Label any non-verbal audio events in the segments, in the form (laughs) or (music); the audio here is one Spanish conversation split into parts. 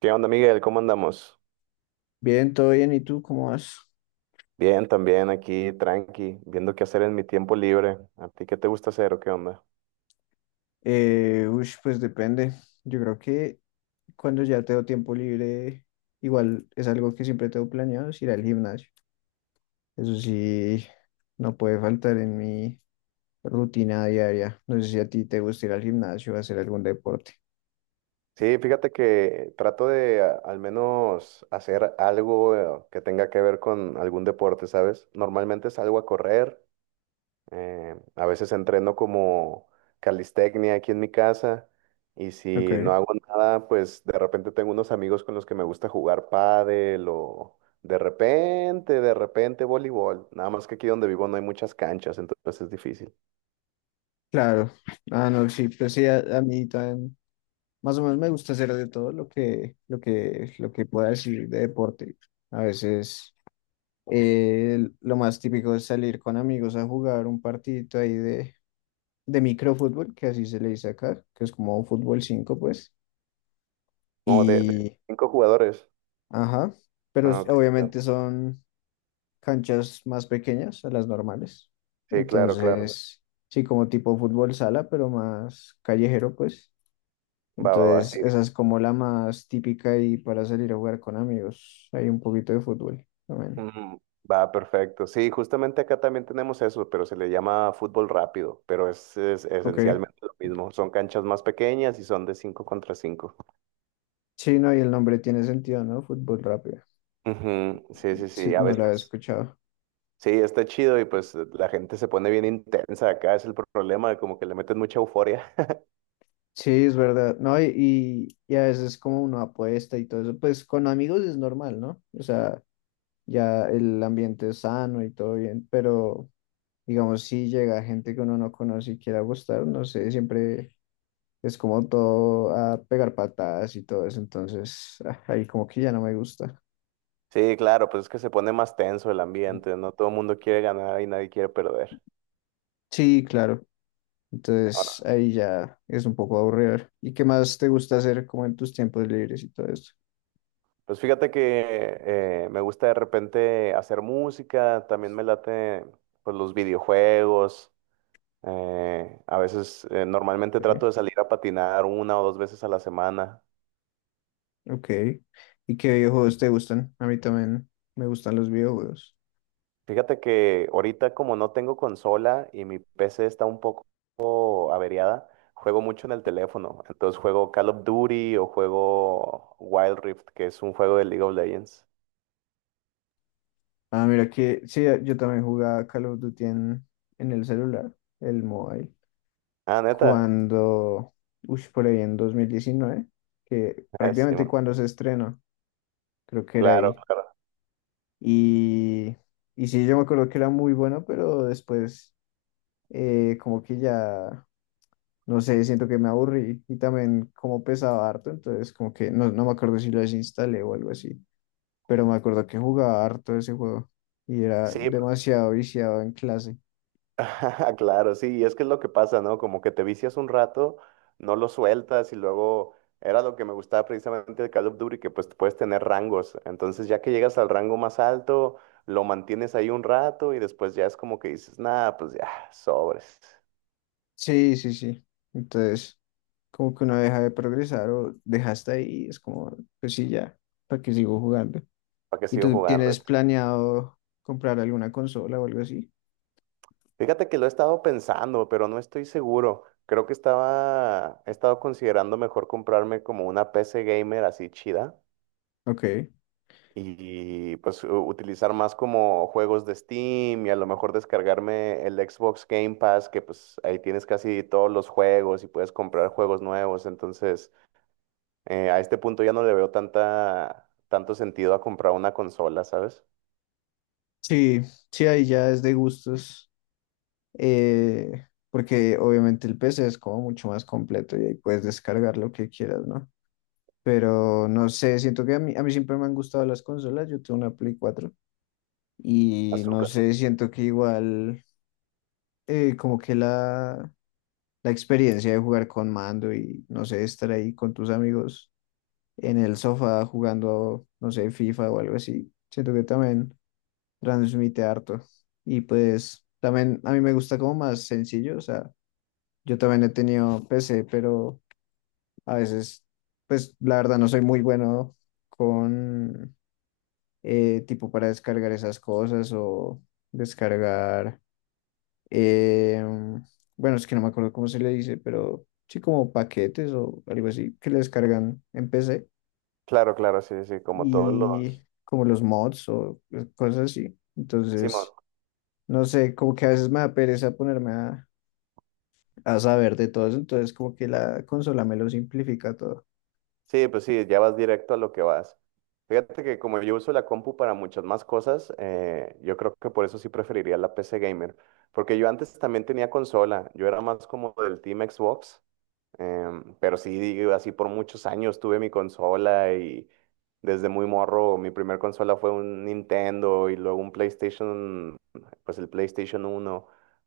¿Qué onda, Miguel? ¿Cómo andamos? Bien, todo bien. ¿Y tú cómo vas? Bien, también aquí, tranqui, viendo qué hacer en mi tiempo libre. ¿A ti qué te gusta hacer o qué onda? Pues depende. Yo creo que cuando ya tengo tiempo libre, igual es algo que siempre tengo planeado, es ir al gimnasio. Eso sí, no puede faltar en mi rutina diaria. No sé si a ti te gusta ir al gimnasio o hacer algún deporte. Sí, fíjate que trato de al menos hacer algo que tenga que ver con algún deporte, ¿sabes? Normalmente salgo a correr. A veces entreno como calistecnia aquí en mi casa y si no Ok, hago nada, pues de repente tengo unos amigos con los que me gusta jugar pádel o de repente voleibol. Nada más que aquí donde vivo no hay muchas canchas, entonces es difícil. claro. Ah, no, sí, pues sí, a mí también. Más o menos me gusta hacer de todo lo que pueda decir de deporte. A veces. Lo más típico es salir con amigos a jugar un partidito ahí de microfútbol, que así se le dice acá, que es como fútbol cinco, pues. No, de Y, cinco jugadores. ajá, pero Ah, ok, claro. obviamente son canchas más pequeñas a las normales. Sí, claro, claro. Entonces, sí, como tipo fútbol sala, pero más callejero, pues. Va, va, va, Entonces, sí. esa es como la más típica y para salir a jugar con amigos. Hay un poquito de fútbol también. Mm. Va, perfecto. Sí, justamente acá también tenemos eso, pero se le llama fútbol rápido, pero es Ok. esencialmente lo mismo. Son canchas más pequeñas y son de 5 contra cinco. Sí, no, y el nombre tiene sentido, ¿no? Fútbol rápido. Ujú, sí, sí, Sí, sí, a no lo había veces. escuchado. Sí, está chido y pues la gente se pone bien intensa acá, es el problema, como que le meten mucha euforia. (laughs) Sí, es verdad. No, y a veces como uno apuesta y todo eso, pues con amigos es normal, ¿no? O sea, ya el ambiente es sano y todo bien, pero digamos, si llega gente que uno no conoce y quiere apostar, no sé, siempre es como todo a pegar patadas y todo eso, entonces ahí como que ya no me gusta. Sí, claro, pues es que se pone más tenso el ambiente, no todo el mundo quiere ganar y nadie quiere perder. Sí, claro. Ahora, Entonces ahí ya es un poco aburrido. ¿Y qué más te gusta hacer como en tus tiempos libres y todo eso? pues fíjate que me gusta de repente hacer música, también me late pues los videojuegos. Normalmente trato de salir a patinar una o dos veces a la semana. Ok. ¿Y qué videojuegos te gustan? A mí también me gustan los videojuegos. Fíjate que ahorita como no tengo consola y mi PC está un poco averiada, juego mucho en el teléfono. Entonces juego Call of Duty o juego Wild Rift, que es un juego de League of Legends. Ah, mira que sí, yo también jugaba Call of Duty en el celular, el mobile, Ah, neta. cuando, uy, por ahí en 2019, que Sí, prácticamente bueno, cuando se estrenó, creo que era claro, ahí. claro. Y, y sí, yo me acuerdo que era muy bueno, pero después como que ya, no sé, siento que me aburrí y también como pesaba harto, entonces como que no me acuerdo si lo desinstalé o algo así. Pero me acuerdo que jugaba harto ese juego y era Sí. demasiado viciado en clase. (laughs) Claro, sí, y es que es lo que pasa, ¿no? Como que te vicias un rato, no lo sueltas y luego era lo que me gustaba precisamente de Call of Duty, que pues puedes tener rangos. Entonces ya que llegas al rango más alto, lo mantienes ahí un rato y después ya es como que dices, nada, pues ya, sobres, Sí, sí, sí. Entonces, como que uno deja de progresar o deja hasta ahí, es como, pues sí, ya, ¿para qué sigo jugando? ¿para qué ¿Y sigo tú jugando? tienes planeado comprar alguna consola o algo así? Fíjate que lo he estado pensando, pero no estoy seguro. He estado considerando mejor comprarme como una PC gamer así chida Ok. y pues utilizar más como juegos de Steam y a lo mejor descargarme el Xbox Game Pass, que pues ahí tienes casi todos los juegos y puedes comprar juegos nuevos. Entonces, a este punto ya no le veo tanta, tanto sentido a comprar una consola, ¿sabes? Sí, sí, ahí ya es de gustos, porque obviamente el PC es como mucho más completo y ahí puedes descargar lo que quieras, ¿no? Pero no sé, siento que a mí siempre me han gustado las consolas. Yo tengo una Play 4. Y no Azúcar. sé, siento que igual como que la experiencia de jugar con mando y no sé, estar ahí con tus amigos en el sofá jugando, no sé, FIFA o algo así, siento que también transmite harto. Y pues también a mí me gusta como más sencillo, o sea, yo también he tenido PC, pero a veces, pues la verdad no soy muy bueno con tipo para descargar esas cosas o descargar eh, bueno, es que no me acuerdo cómo se le dice, pero sí como paquetes o algo así que le descargan en PC Claro, claro, sí, sí, sí, como todos y los... como los mods o cosas así. Simón. Entonces, no sé, como que a veces me da pereza ponerme a saber de todo eso, entonces como que la consola me lo simplifica todo. Sí, pues sí, ya vas directo a lo que vas. Fíjate que como yo uso la compu para muchas más cosas, yo creo que por eso sí preferiría la PC gamer. Porque yo antes también tenía consola, yo era más como del Team Xbox. Pero sí, digo, así por muchos años tuve mi consola y desde muy morro mi primer consola fue un Nintendo y luego un PlayStation, pues el PlayStation 1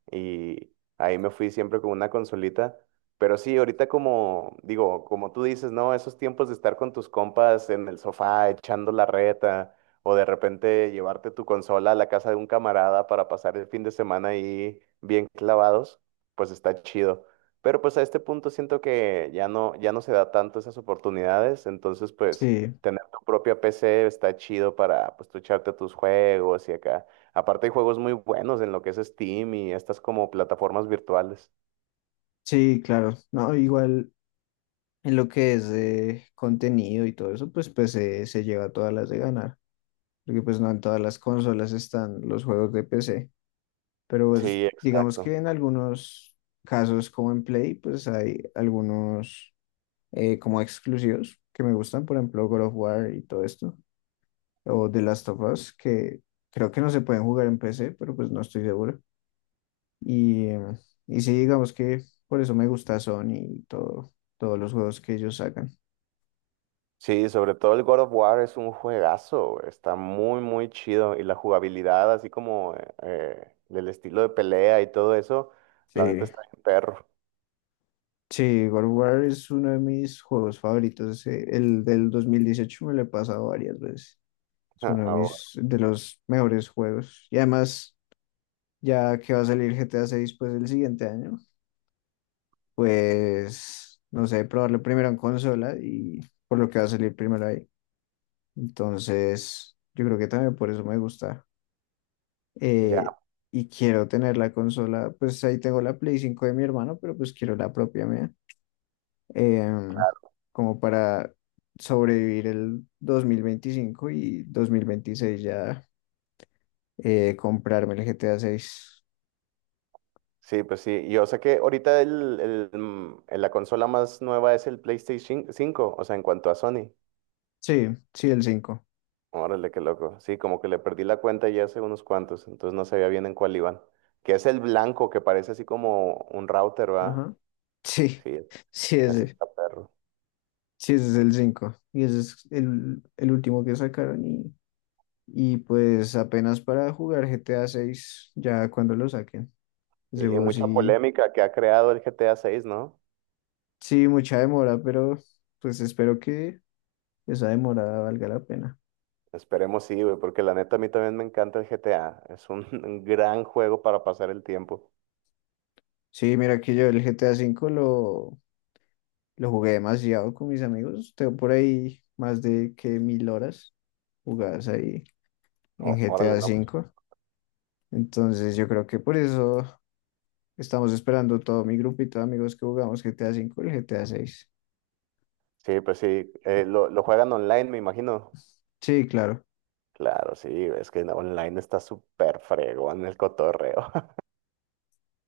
y ahí me fui siempre con una consolita. Pero sí, ahorita como digo, como tú dices, ¿no? Esos tiempos de estar con tus compas en el sofá echando la reta o de repente llevarte tu consola a la casa de un camarada para pasar el fin de semana ahí bien clavados, pues está chido. Pero pues a este punto siento que ya no se da tanto esas oportunidades, entonces pues Sí, tener tu propia PC está chido para pues tú echarte tus juegos y acá. Aparte hay juegos muy buenos en lo que es Steam y estas como plataformas virtuales. sí, claro. No, igual en lo que es de contenido y todo eso, pues PC se lleva todas las de ganar, porque pues no en todas las consolas están los juegos de PC. Pero pues, Sí, digamos exacto. que en algunos casos como en Play, pues hay algunos como exclusivos que me gustan, por ejemplo God of War y todo esto, o The Last of Us, que creo que no se pueden jugar en PC, pero pues no estoy seguro. Y, eh, y sí, digamos que por eso me gusta Sony y todo, todos los juegos que ellos sacan. Sí, sobre todo el God of War es un juegazo, güey, está muy, muy chido y la jugabilidad, así como del estilo de pelea y todo eso, Sí, la neta está en perro. sí, God of War es uno de mis juegos favoritos. El del 2018 me lo he pasado varias veces. Es (laughs) uno de Ah, mis, de los mejores juegos. Y además, ya que va a salir GTA 6 pues el siguiente año, pues no sé, probarlo primero en consola y por lo que va a salir primero ahí. Entonces, yo creo que también por eso me gusta. ya. Eh, y quiero tener la consola, pues ahí tengo la Play 5 de mi hermano, pero pues quiero la propia mía. em, Como para sobrevivir el 2025 y 2026 ya comprarme el GTA 6. Sí, pues sí. Yo sé que ahorita la consola más nueva es el PlayStation 5, o sea, en cuanto a Sony. Sí, sí, el cinco. Órale, qué loco. Sí, como que le perdí la cuenta ya hace unos cuantos, entonces no sabía bien en cuál iban. Que es el blanco, que parece así como un router, ¿va? Ajá. Sí, Sí, (laughs) sí, ese ese. está perro. Sí, ese es el cinco. Y ese es el último que sacaron. Y pues apenas para jugar GTA 6 ya cuando lo saquen. Sí. Ese Sí, juego mucha sí, polémica que ha creado el GTA 6, ¿no? sí, mucha demora, pero pues espero que esa demora valga la pena. Esperemos sí, güey, porque la neta a mí también me encanta el GTA. Es un, (laughs) un gran juego para pasar el tiempo. Sí, mira que yo el GTA 5 lo jugué demasiado con mis amigos. Tengo por ahí más de que mil horas jugadas ahí en Ó- G T Órale, A no, pues. cinco Entonces yo creo que por eso. Estamos esperando todo mi grupito de amigos que jugamos GTA 5 y GTA 6. Sí, pues sí. Lo juegan online, me imagino. Sí, claro. Claro, sí, es que online está súper fregón el cotorreo. (laughs)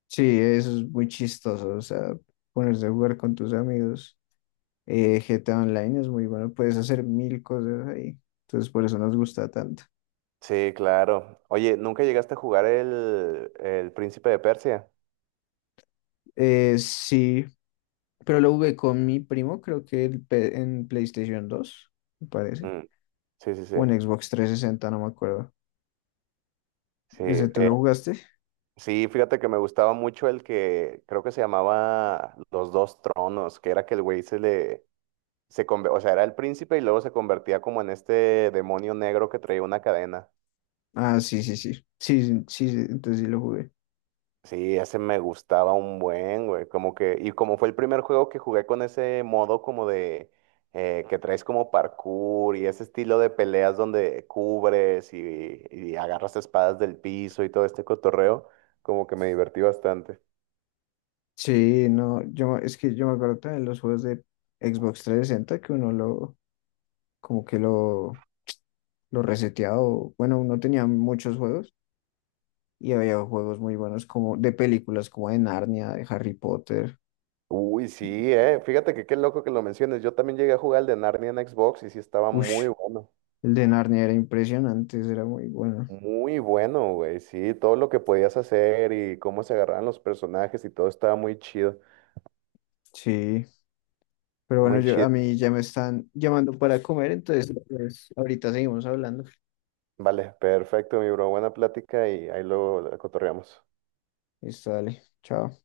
Sí, eso es muy chistoso. O sea, ponerse a jugar con tus amigos. GTA Online es muy bueno. Puedes hacer mil cosas ahí. Entonces, por eso nos gusta tanto. Sí, claro. Oye, ¿nunca llegaste a jugar el Príncipe de Persia? Sí, pero lo jugué con mi primo, creo que en PlayStation 2 me parece. Mm, sí, sí, sí. O en Xbox trescientos sesenta, no me acuerdo. Sí, ¿Ese tú lo jugaste? sí, fíjate que me gustaba mucho el que creo que se llamaba Los Dos Tronos, que era que el güey se le, se conve- o sea, era el príncipe y luego se convertía como en este demonio negro que traía una cadena. Ah, sí, sí, sí. Sí, sí, sí, entonces sí lo jugué. Sí, ese me gustaba un buen, güey. Como que, y como fue el primer juego que jugué con ese modo como de que traes como parkour y ese estilo de peleas donde cubres y agarras espadas del piso y todo este cotorreo, como que me divertí bastante. Sí, no, yo es que yo me acuerdo también los juegos de Xbox 360 que uno lo como que lo reseteaba, bueno, uno tenía muchos juegos y había juegos muy buenos como de películas como de Narnia, de Harry Potter. Uy, sí. Fíjate que qué loco que lo menciones. Yo también llegué a jugar el de Narnia en Xbox y sí estaba Ush, muy bueno. el de Narnia era impresionante, ese era muy bueno. Muy bueno, güey. Sí, todo lo que podías hacer y cómo se agarraban los personajes y todo estaba muy chido. Sí, pero bueno, Muy yo a chido. mí ya me están llamando para comer, entonces pues, ahorita seguimos hablando. Vale, perfecto, mi bro. Buena plática y ahí luego la cotorreamos. Listo, dale. Chao.